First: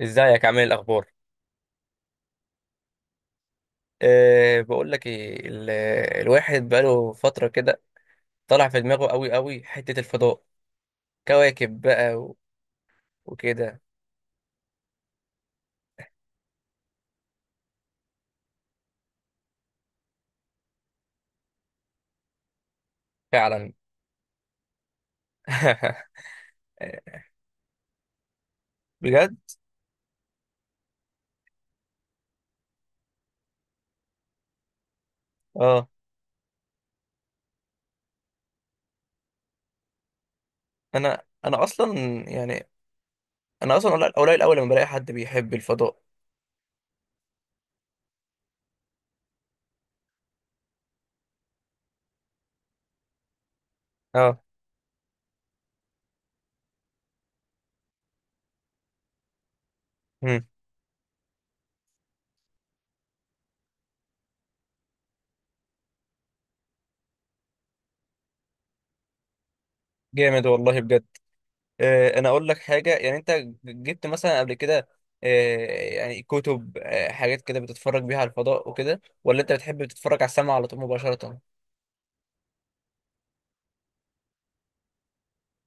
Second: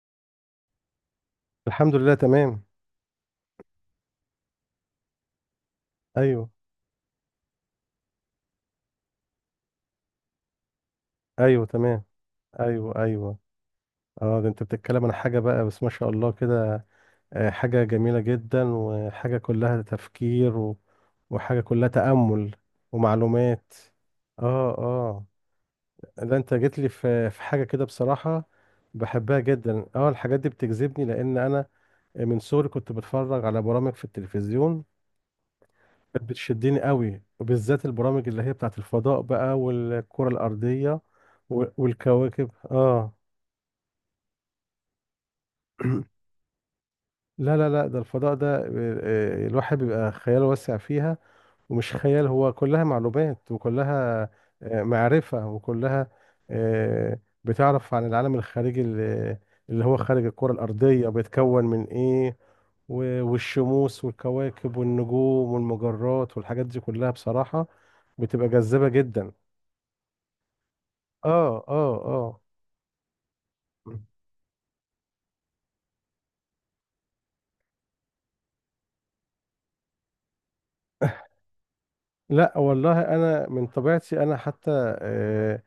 ازيك عامل إيه الاخبار؟ الحمد لله، تمام. بقول لك ايه ايوه الواحد بقاله فتره كده. طالع في دماغه قوي قوي، حته الفضاء، ايوه، كواكب تمام. بقى ايوه، ايوه. وكده. اه، ده انت بتتكلم عن حاجه بقى، بس ما شاء الله كده. حاجه جميله جدا، وحاجه كلها تفكير وحاجه كلها تامل فعلا. ومعلومات. اه، اه. ده انت جيت لي في حاجه كده بصراحه، بجد. بحبها جدا. اه، الحاجات دي بتجذبني لان انا من صغري كنت بتفرج على برامج في التلفزيون اه. كانت بتشدني قوي، وبالذات البرامج اللي هي بتاعت الفضاء بقى، والكرة الأرضية انا اصلا والكواكب، يعني، اه. انا اصلا قليل قليل اول لما بلاقي حد بيحب الفضاء. لا، ده الفضاء ده، الواحد بيبقى خياله واسع فيها، ومش خيال، هو كلها معلومات، وكلها اه. معرفة، وكلها آه، بتعرف عن العالم الخارجي اللي هو خارج مم. الكرة الأرضية، بيتكون من إيه؟ والشموس والكواكب والنجوم والمجرات والحاجات دي كلها بصراحة بتبقى جذابة جدا. جامد والله بجد. اه، اه، انا اه. اقول لك حاجه، يعني انت جبت مثلا قبل كده؟ أه يعني كتب، حاجات كده بتتفرج بيها على الفضاء وكده، ولا انت بتحب تتفرج على السماء على طول مباشره؟ لا والله انا من طبيعتي، انا حتى آه،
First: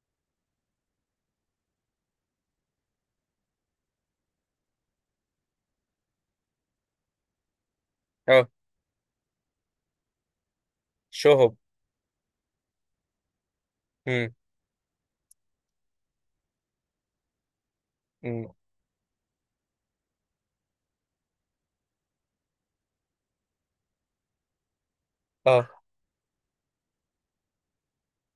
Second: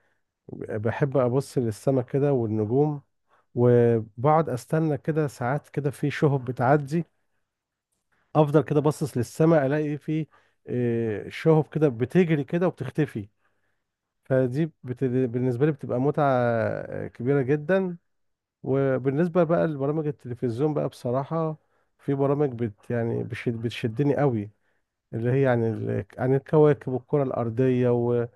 بحب ابص للسماء كده والنجوم، وبقعد استنى كده ساعات كده في شهب بتعدي. اه. افضل كده باصص للسماء الاقي في شهب. شهب كده بتجري كده وبتختفي. امم. بالنسبه لي بتبقى متعه كبيره جدا. امم. وبالنسبه بقى لبرامج التلفزيون بقى بصراحه، في برامج بتشدني قوي، اللي هي عن اه. عن الكواكب والكرة الأرضية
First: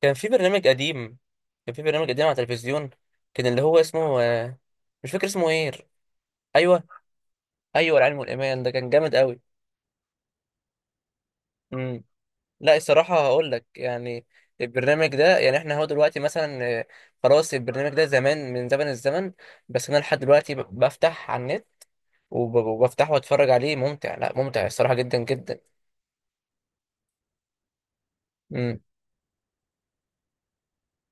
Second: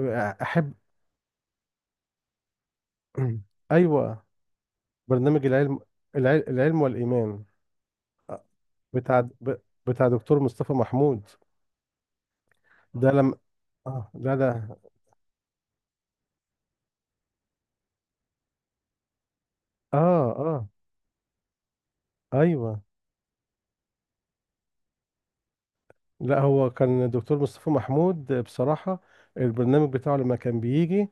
كان في برنامج قديم كان في برنامج قديم على التلفزيون، كان اللي هو اسمه، أيوة. مش فاكر برنامج اسمه ايه؟ العلم، العلم ايوه. والإيمان، ايوه، العلم والايمان ده كان جامد بتاع قوي. ب... بتاع دكتور مصطفى محمود. امم. لا، ده الصراحه لم هقول لك آه يعني، لا ده البرنامج ده يعني احنا هو دلوقتي مثلا، خلاص البرنامج ده زمان من زمن الزمن. بس انا لحد آه دلوقتي آه بفتح على النت أيوة. وبفتحه واتفرج عليه. ممتع، لا، ممتع الصراحه جدا جدا. لا هو كان دكتور مصطفى محمود امم. بصراحة، البرنامج بتاعه لما كان بيجي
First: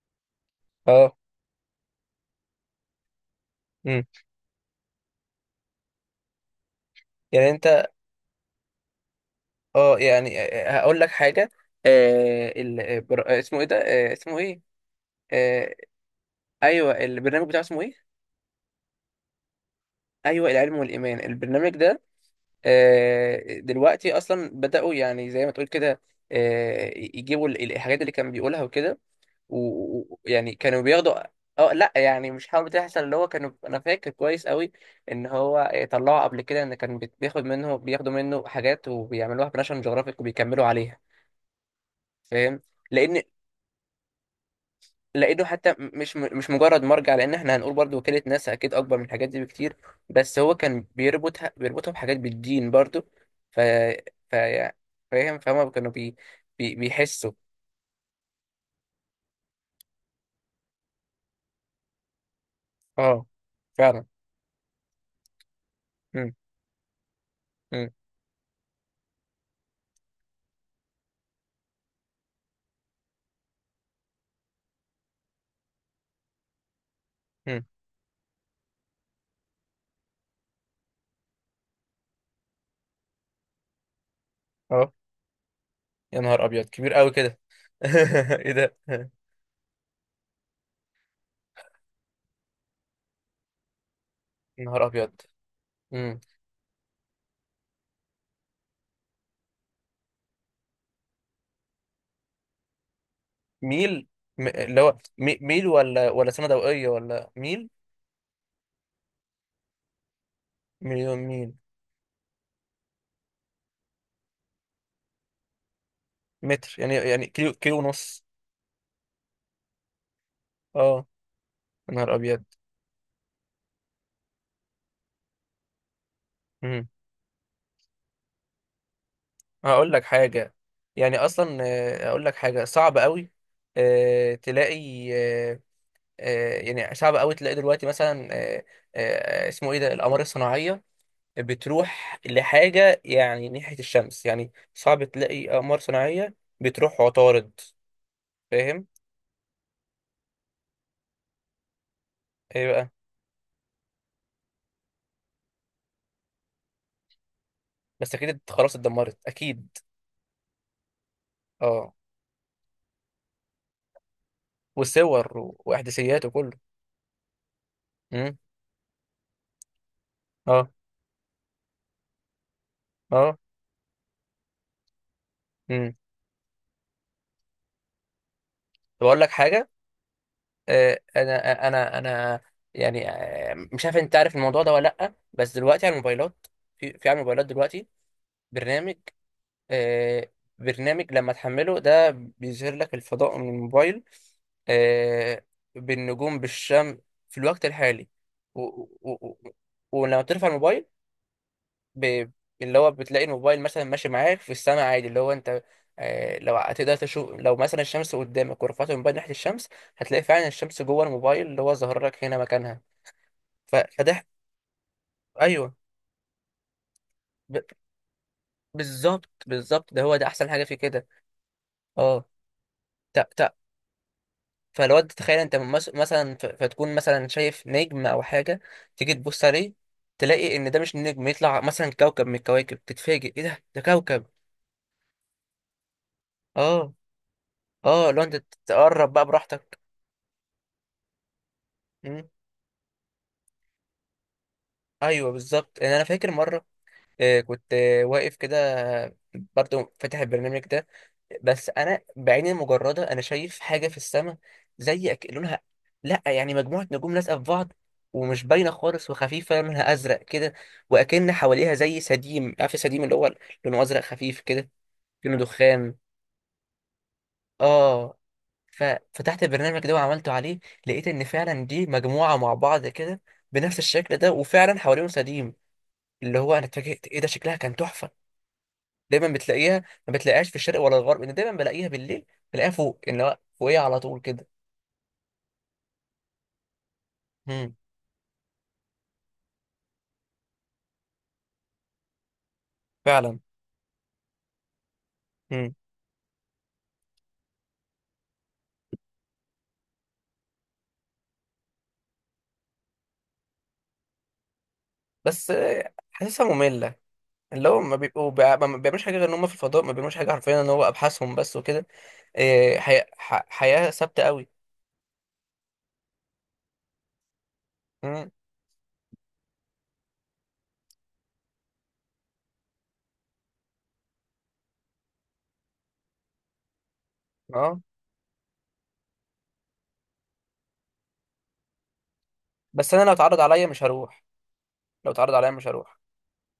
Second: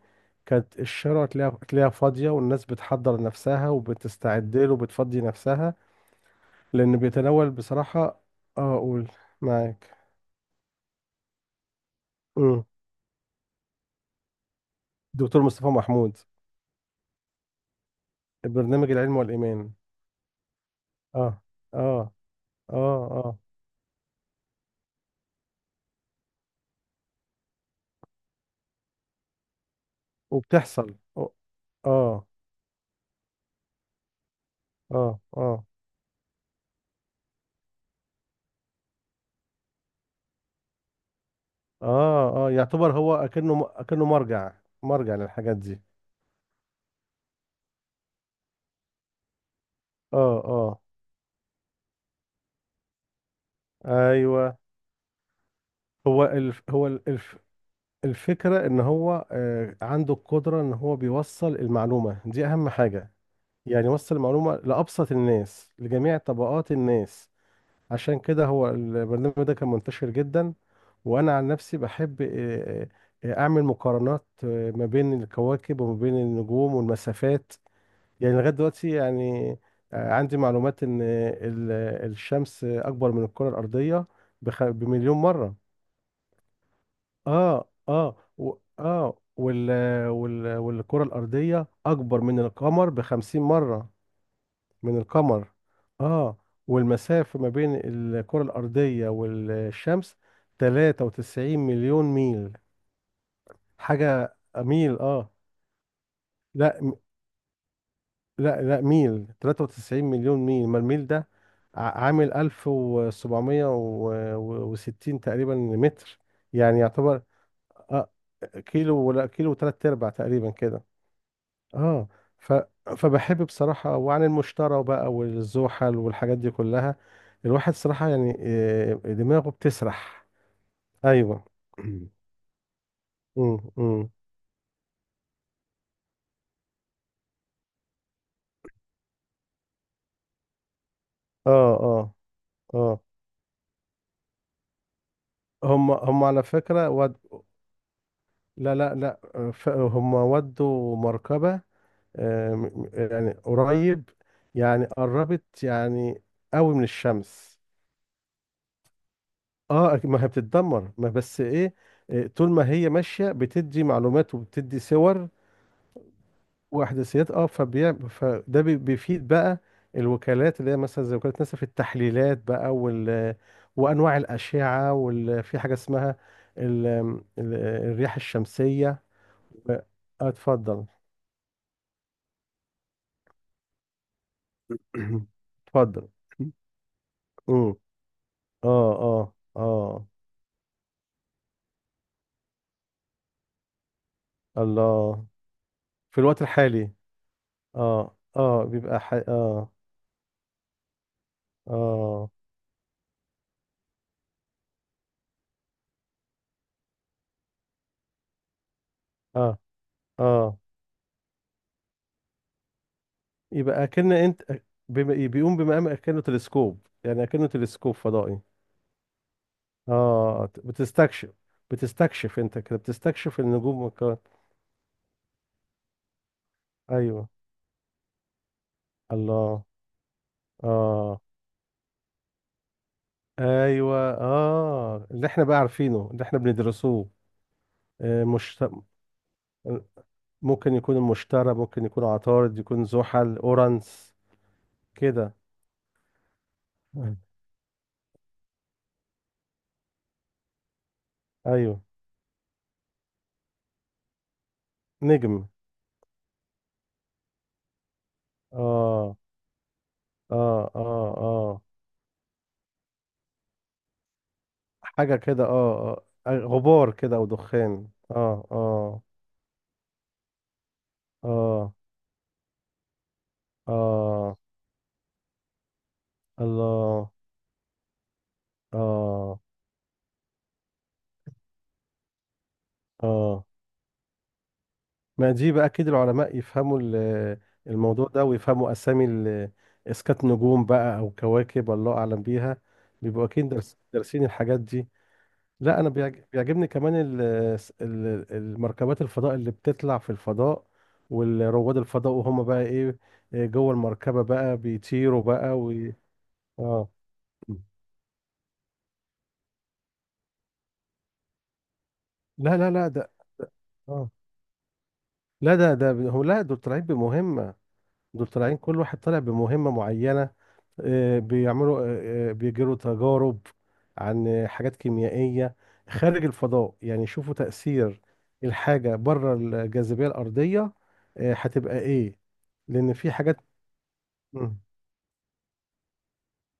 كانت اه. الشارع تلاقيها فاضية، والناس بتحضر نفسها امم. وبتستعد له وبتفضي نفسها، لأنه بيتناول يعني انت، بصراحة أقول معاك، اه، يعني، هقول لك حاجه. اسمه ايه ده؟ اسمه ايه؟ دكتور مصطفى آه. محمود، ايوه، البرنامج بتاعه اسمه ايه؟ برنامج العلم والإيمان. ايوه، العلم والايمان اه، البرنامج ده. اه، اه، اه. دلوقتي اصلا بداوا، يعني زي ما تقول كده، يجيبوا الحاجات اللي كان بيقولها وكده. ويعني كانوا وبتحصل، بياخدوا. اه، اه لا اه، يعني مش حاجه بتحصل، اللي هو كانوا، انا فاكر كويس قوي اه، ان هو، اه، طلعوا قبل كده ان كان بياخد منه، بياخدوا منه حاجات وبيعملوها بناشونال جيوغرافيك وبيكملوا عليها. اه. فاهم، يعتبر هو لان أكنه مرجع، مرجع لقيته للحاجات حتى دي. مش مش مجرد مرجع، لان احنا هنقول برضو وكالة ناسا اكيد اكبر من الحاجات دي بكتير. بس اه، هو اه، كان بيربطها بحاجات بالدين برضو. ف ف ايوه. فاهم، فهم كانوا هو الف هو ال- بيحسوا. الف الفكرة ان هو عنده القدرة ان هو بيوصل المعلومة دي، اهم حاجة، اه. يعني فعلا. يوصل المعلومة لأبسط الناس، لجميع مم. طبقات الناس. مم. عشان كده هو البرنامج ده كان منتشر جدا. وانا عن نفسي بحب، اعمل مقارنات ما بين الكواكب، وما بين النجوم والمسافات، مم. يعني لغايه دلوقتي يعني عندي معلومات ان الشمس اكبر من الكره الارضيه اه. بـ1 مليون مره. يا نهار ابيض، كبير قوي كده. اه، اه. و ايه ده؟ اه وال وال والكره الارضيه اكبر من القمر بـ50 مره، يا نهار من ابيض. القمر. مم. اه. والمسافة ما بين الكرة الأرضية والشمس 93 مليون ميل، ميل. حاجة، اللي هو ميل، اه. ميل ولا سنة لا ضوئية م- ولا ميل؟ لا لا ميل، 93 مليون ميل. ما الميل مليون ده ميل. عامل 1760 تقريبا متر، متر، يعني يعني يعتبر يعني كيلو، كيلو آه ونص. كيلو، ولا كيلو وثلاث ارباع تقريبا كده. اه. يا اه. نهار ابيض. ف... فبحب بصراحة. وعن المشترى بقى والزحل والحاجات دي مم. كلها، الواحد صراحة يعني دماغه هقول لك بتسرح. حاجة، يعني ايوه. أصلا، أقول لك حاجة صعب قوي امم امم تلاقي، يعني صعب قوي تلاقي دلوقتي مثلا، اسمه إيه ده، الأقمار الصناعية اه، اه، بتروح لحاجة اه. يعني ناحية الشمس، يعني صعب تلاقي أقمار هم صناعية على فكرة بتروح عطارد. لا، فاهم؟ لا، لا. هم ودوا مركبة، إيه بقى؟ يعني قريب، يعني قربت، يعني قوي من الشمس. بس أكيد خلاص اتدمرت أكيد. اه، ما هي بتتدمر، ما بس ايه، أه. طول ما هي ماشية بتدي معلومات وبتدي صور وصور وإحداثيات وكله. واحداثيات، اه. أمم. بيفيد بقى الوكالات أه اللي هي مثلا زي وكاله ناسا، في التحليلات بقى، أه. وانواع الاشعه، في حاجه أمم. اسمها ال... ال... الرياح الشمسيه طب أقول لك حاجة، و... آه، اتفضل. انا يعني، مش عارف انت عارف الموضوع ده ولا لا، بس دلوقتي على اتفضل. الموبايلات، في على الموبايلات امم، دلوقتي اه، برنامج، اه، اه. آه، برنامج لما تحمله ده بيظهر لك الفضاء من الموبايل، الله. آه، في بالنجوم الوقت الحالي. بالشمس في الوقت الحالي. اه، و اه، و و و- اه، ولما بترفع الموبايل، ب... اه، اللي هو بتلاقي الموبايل مثلا ماشي معاك في السماء عادي. اللي هو انت، لو هتقدر تشوف، لو مثلا الشمس قدامك ورفعت الموبايل ناحية اه، الشمس، هتلاقي فعلا اه. الشمس جوه الموبايل اللي هو ظاهر لك هنا مكانها. يبقى كأن فده، انت بيقوم ايوه، بمقام كأنه تلسكوب، يعني كأنه ب... تلسكوب فضائي. بالظبط بالظبط، ده هو، ده احسن اه، حاجة في كده. بتستكشف، اه. بتستكشف انت كده، تا بتستكشف تا. النجوم والكواكب. فالواد تخيل انت، مثلا، فتكون مثلا ايوه. شايف نجم او حاجة، تيجي تبص الله. عليه، تلاقي ان ده مش اه، نجم، يطلع مثلا كوكب من الكواكب، تتفاجئ ايه ده، ده ايوه، كوكب. اه، اللي احنا بقى عارفينه، اللي احنا اه. بندرسوه. اه لو آه، انت مشت... تقرب بقى براحتك. ممكن يكون المشتري، ممكن يكون عطارد، يكون زحل، اورانس ايوه كده. بالظبط، ان انا فاكر مره، مم. كنت واقف كده، آه، برضو فاتح البرنامج ده. بس ايوه، انا بعيني المجرده انا شايف حاجه في السماء، زي، نجم. لونها، لا يعني مجموعه نجوم لازقه في بعض، ومش باينه خالص اه، وخفيفه، لونها ازرق اه، كده، اه، واكن اه، حواليها زي سديم، عارف السديم اللي هو لونه ازرق خفيف كده، حاجه لونه كده، دخان. اه، غبار كده او دخان، اه. اه، اه، ففتحت البرنامج ده وعملته عليه، لقيت ان فعلا اه، دي مجموعه مع بعض كده بنفس الشكل ده، اه. وفعلا حواليهم سديم. اللي هو انا اتفاجئت الله، ايه ده، شكلها كان تحفه. دايما اه، بتلاقيها، ما بتلاقيهاش في الشرق ولا الغرب، انا دايما بلاقيها بالليل، بلاقيها فوق، ان هو اه. فوقيها على طول كده. ما دي بقى كده العلماء يفهموا امم. الموضوع ده ويفهموا أسامي إسكات نجوم بقى أو كواكب الله أعلم بيها، بيبقوا فعلا. أكيد درس دارسين الحاجات دي. امم. لا أنا بيعجبني كمان المركبات الفضاء اللي بتطلع في الفضاء، والرواد الفضاء، وهم بقى إيه، إيه جوه المركبة بقى بيطيروا بس بقى. و حاسسها آه ممله، اللي هو ما بيبقوا ما بيعملوش حاجه غير ان هم في الفضاء، ما بيعملوش حاجه حرفيا، ان هو ابحاثهم بس وكده. لا لا إيه، لا حياه ده حياه آه ثابته قوي. لا ده ده هو لا دول طالعين بمهمة، دول امم. طالعين كل واحد طالع بمهمة معينة، بيعملوا، بيجروا تجارب عن حاجات كيميائية خارج الفضاء، يعني شوفوا اه. تأثير الحاجة بره الجاذبية الأرضية، هتبقى إيه، لأن بس انا في لو حاجات. اتعرض عليا مش هروح. مم. لو اتعرض عليا مش هروح.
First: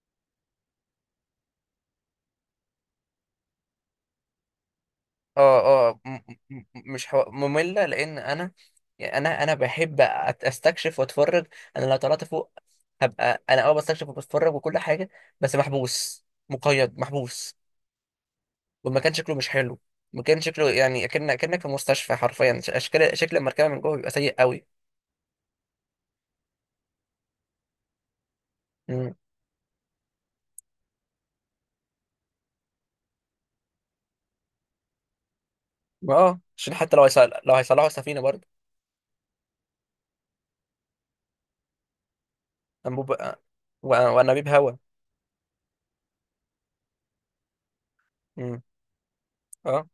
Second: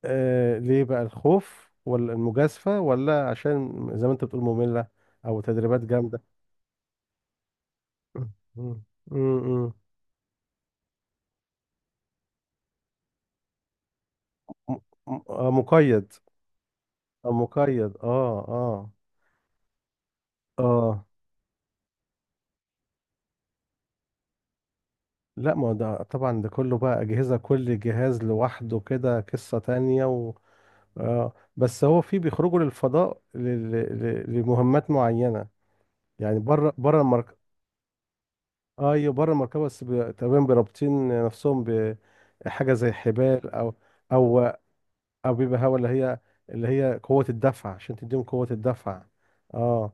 ليه بقى؟ الخوف ولا المجازفة، ولا عشان زي ما أنت بتقول مملة أو تدريبات اه اه. جامدة؟ م- مش حو... مملة، لأن مم، أنا مم، يعني، أنا مم. بحب أستكشف وأتفرج. أنا لو طلعت فوق، هبقى أنا أه بستكشف وبتفرج م- وكل حاجة. بس مقيد، محبوس، مقيد، محبوس. مقيد، اه، اه، والمكان شكله مش حلو. المكان شكله يعني، اه. أكنك في مستشفى حرفيا. أشكال، شكل المركبة من جوه بيبقى سيء قوي. لا، ما هو ده طبعا، ده كله بقى أجهزة، كل جهاز لوحده مم. كده قصة تانية و... آه بس هو في بيخرجوا للفضاء لمهمات معينة، يعني اه، عشان بره، حتى بره لو المركبة. لو هيصلحوا السفينة برضه، ايوه بره المركبة، بس تقريبا برابطين نفسهم بحاجة زي أنبوب، حبال أو، أو وأنابيب هوا. بيبقى هوا، اللي هي، اللي هي قوة الدفع، عشان تديهم قوة مم. الدفع. اه. اه.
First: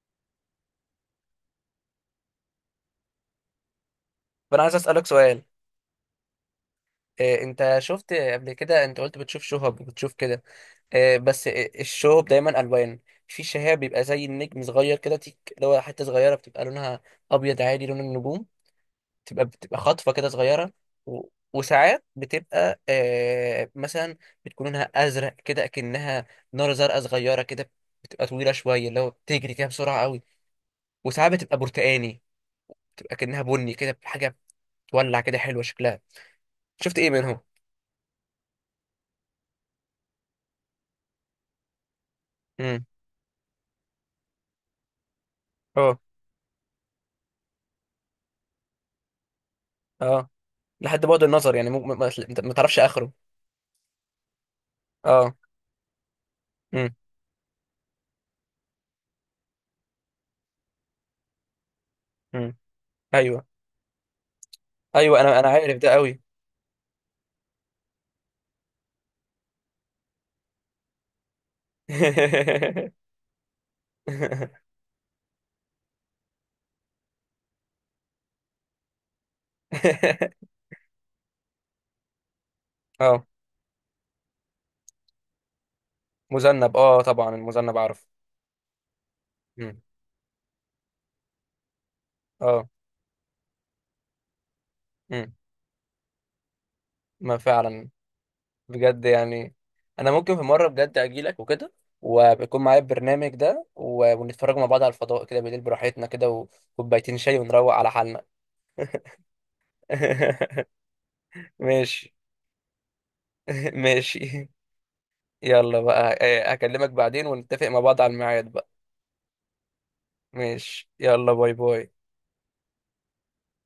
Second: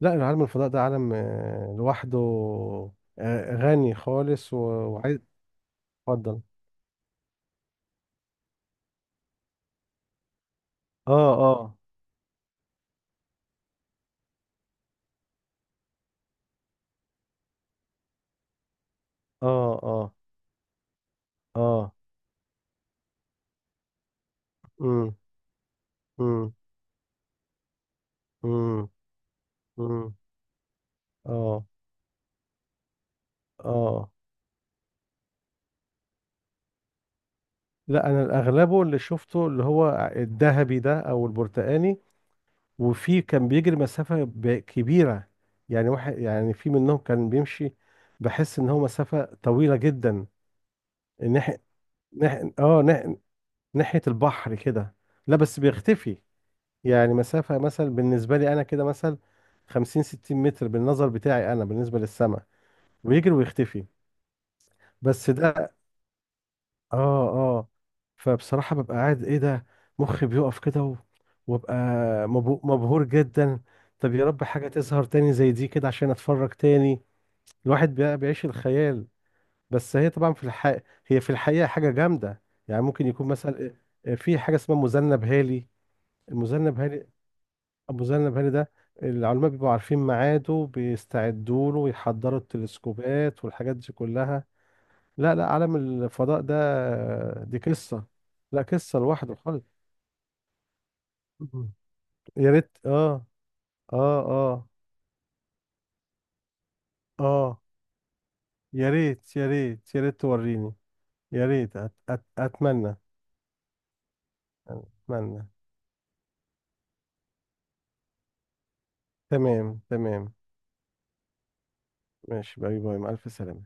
لا العالم الفضاء ده عالم لوحده، غني خالص فأنا عايز أسألك وعايز، سؤال، اتفضل. إيه، أنت شفت قبل كده، أنت قلت بتشوف شهب وبتشوف كده، اه، بس اه، الشو دايما الوان. في شهاب بيبقى زي النجم صغير كده تيك، اللي هو حته صغيره بتبقى لونها ابيض عادي لون النجوم، بتبقى اه، خاطفه اه، كده صغيره، و... اه، وساعات بتبقى آه مثلا بتكون لونها امم، ازرق كده اكنها امم، نار زرقاء صغيره كده، بتبقى طويله شويه، امم، اللي هو بتجري كده بسرعه امم، قوي. وساعات بتبقى اه، برتقاني، بتبقى كأنها بني كده اه. حاجه، بتولع كده، حلوه شكلها. شفت ايه منهم؟ لا انا الاغلبه اللي شفته اللي هو الذهبي ده او البرتقاني. امم. وفي كان بيجري مسافة كبيرة، يعني اه واحد، يعني في منهم كان بيمشي بحس ان هو مسافة طويلة جدا، اه. لحد بعد النظر ناحية، يعني، مو... ما... ما ما ناحية، تعرفش اه، اخره. ناحية، ناحية البحر كده. اه. لا، بس بيختفي، يعني مسافة مثلا بالنسبة لي انا كده، مثلا 50 60 متر بالنظر بتاعي انا بالنسبة للسماء، امم. ويجري ايوه. ويختفي. ايوه بس انا ده، عارف ده قوي. اه، اه، فبصراحة ببقى قاعد ايه ده، مخي بيقف كده وببقى مبهور جدا. طب يا رب حاجة تظهر تاني زي دي كده عشان اتفرج تاني، الواحد بيعيش الخيال. بس هي طبعا في الحقيقة، هي في الحقيقة حاجة جامدة، يعني ممكن اه. يكون مثلا في حاجة اسمها مذنب هالي، مذنب، المذنب اه هالي، طبعا، المذنب عارف. المذنب هالي ده العلماء بيبقوا مم. عارفين ميعاده، بيستعدوا له ويحضروا اه. التلسكوبات والحاجات دي كلها. مم. لا، عالم الفضاء ده ما دي فعلا. قصة، لا قصة بجد لوحده يعني، خالص. انا ممكن في مره بجد اجي لك مم. وكده، يا وبيكون ريت، معايا اه، البرنامج ده اه، ونتفرج مع اه، بعض على الفضاء كده بالليل براحتنا كده، وكوبايتين شاي اه. ونروق على حالنا. يا ريت، يا ريت، يا ريت توريني. يا ريت أت ماشي. أت أتمنى. ماشي. أتمنى. يلا بقى، هكلمك بعدين ونتفق مع بعض على الميعاد بقى. تمام، تمام. ماشي، يلا باي باي. ماشي، باي باي، مع ألف سلامة.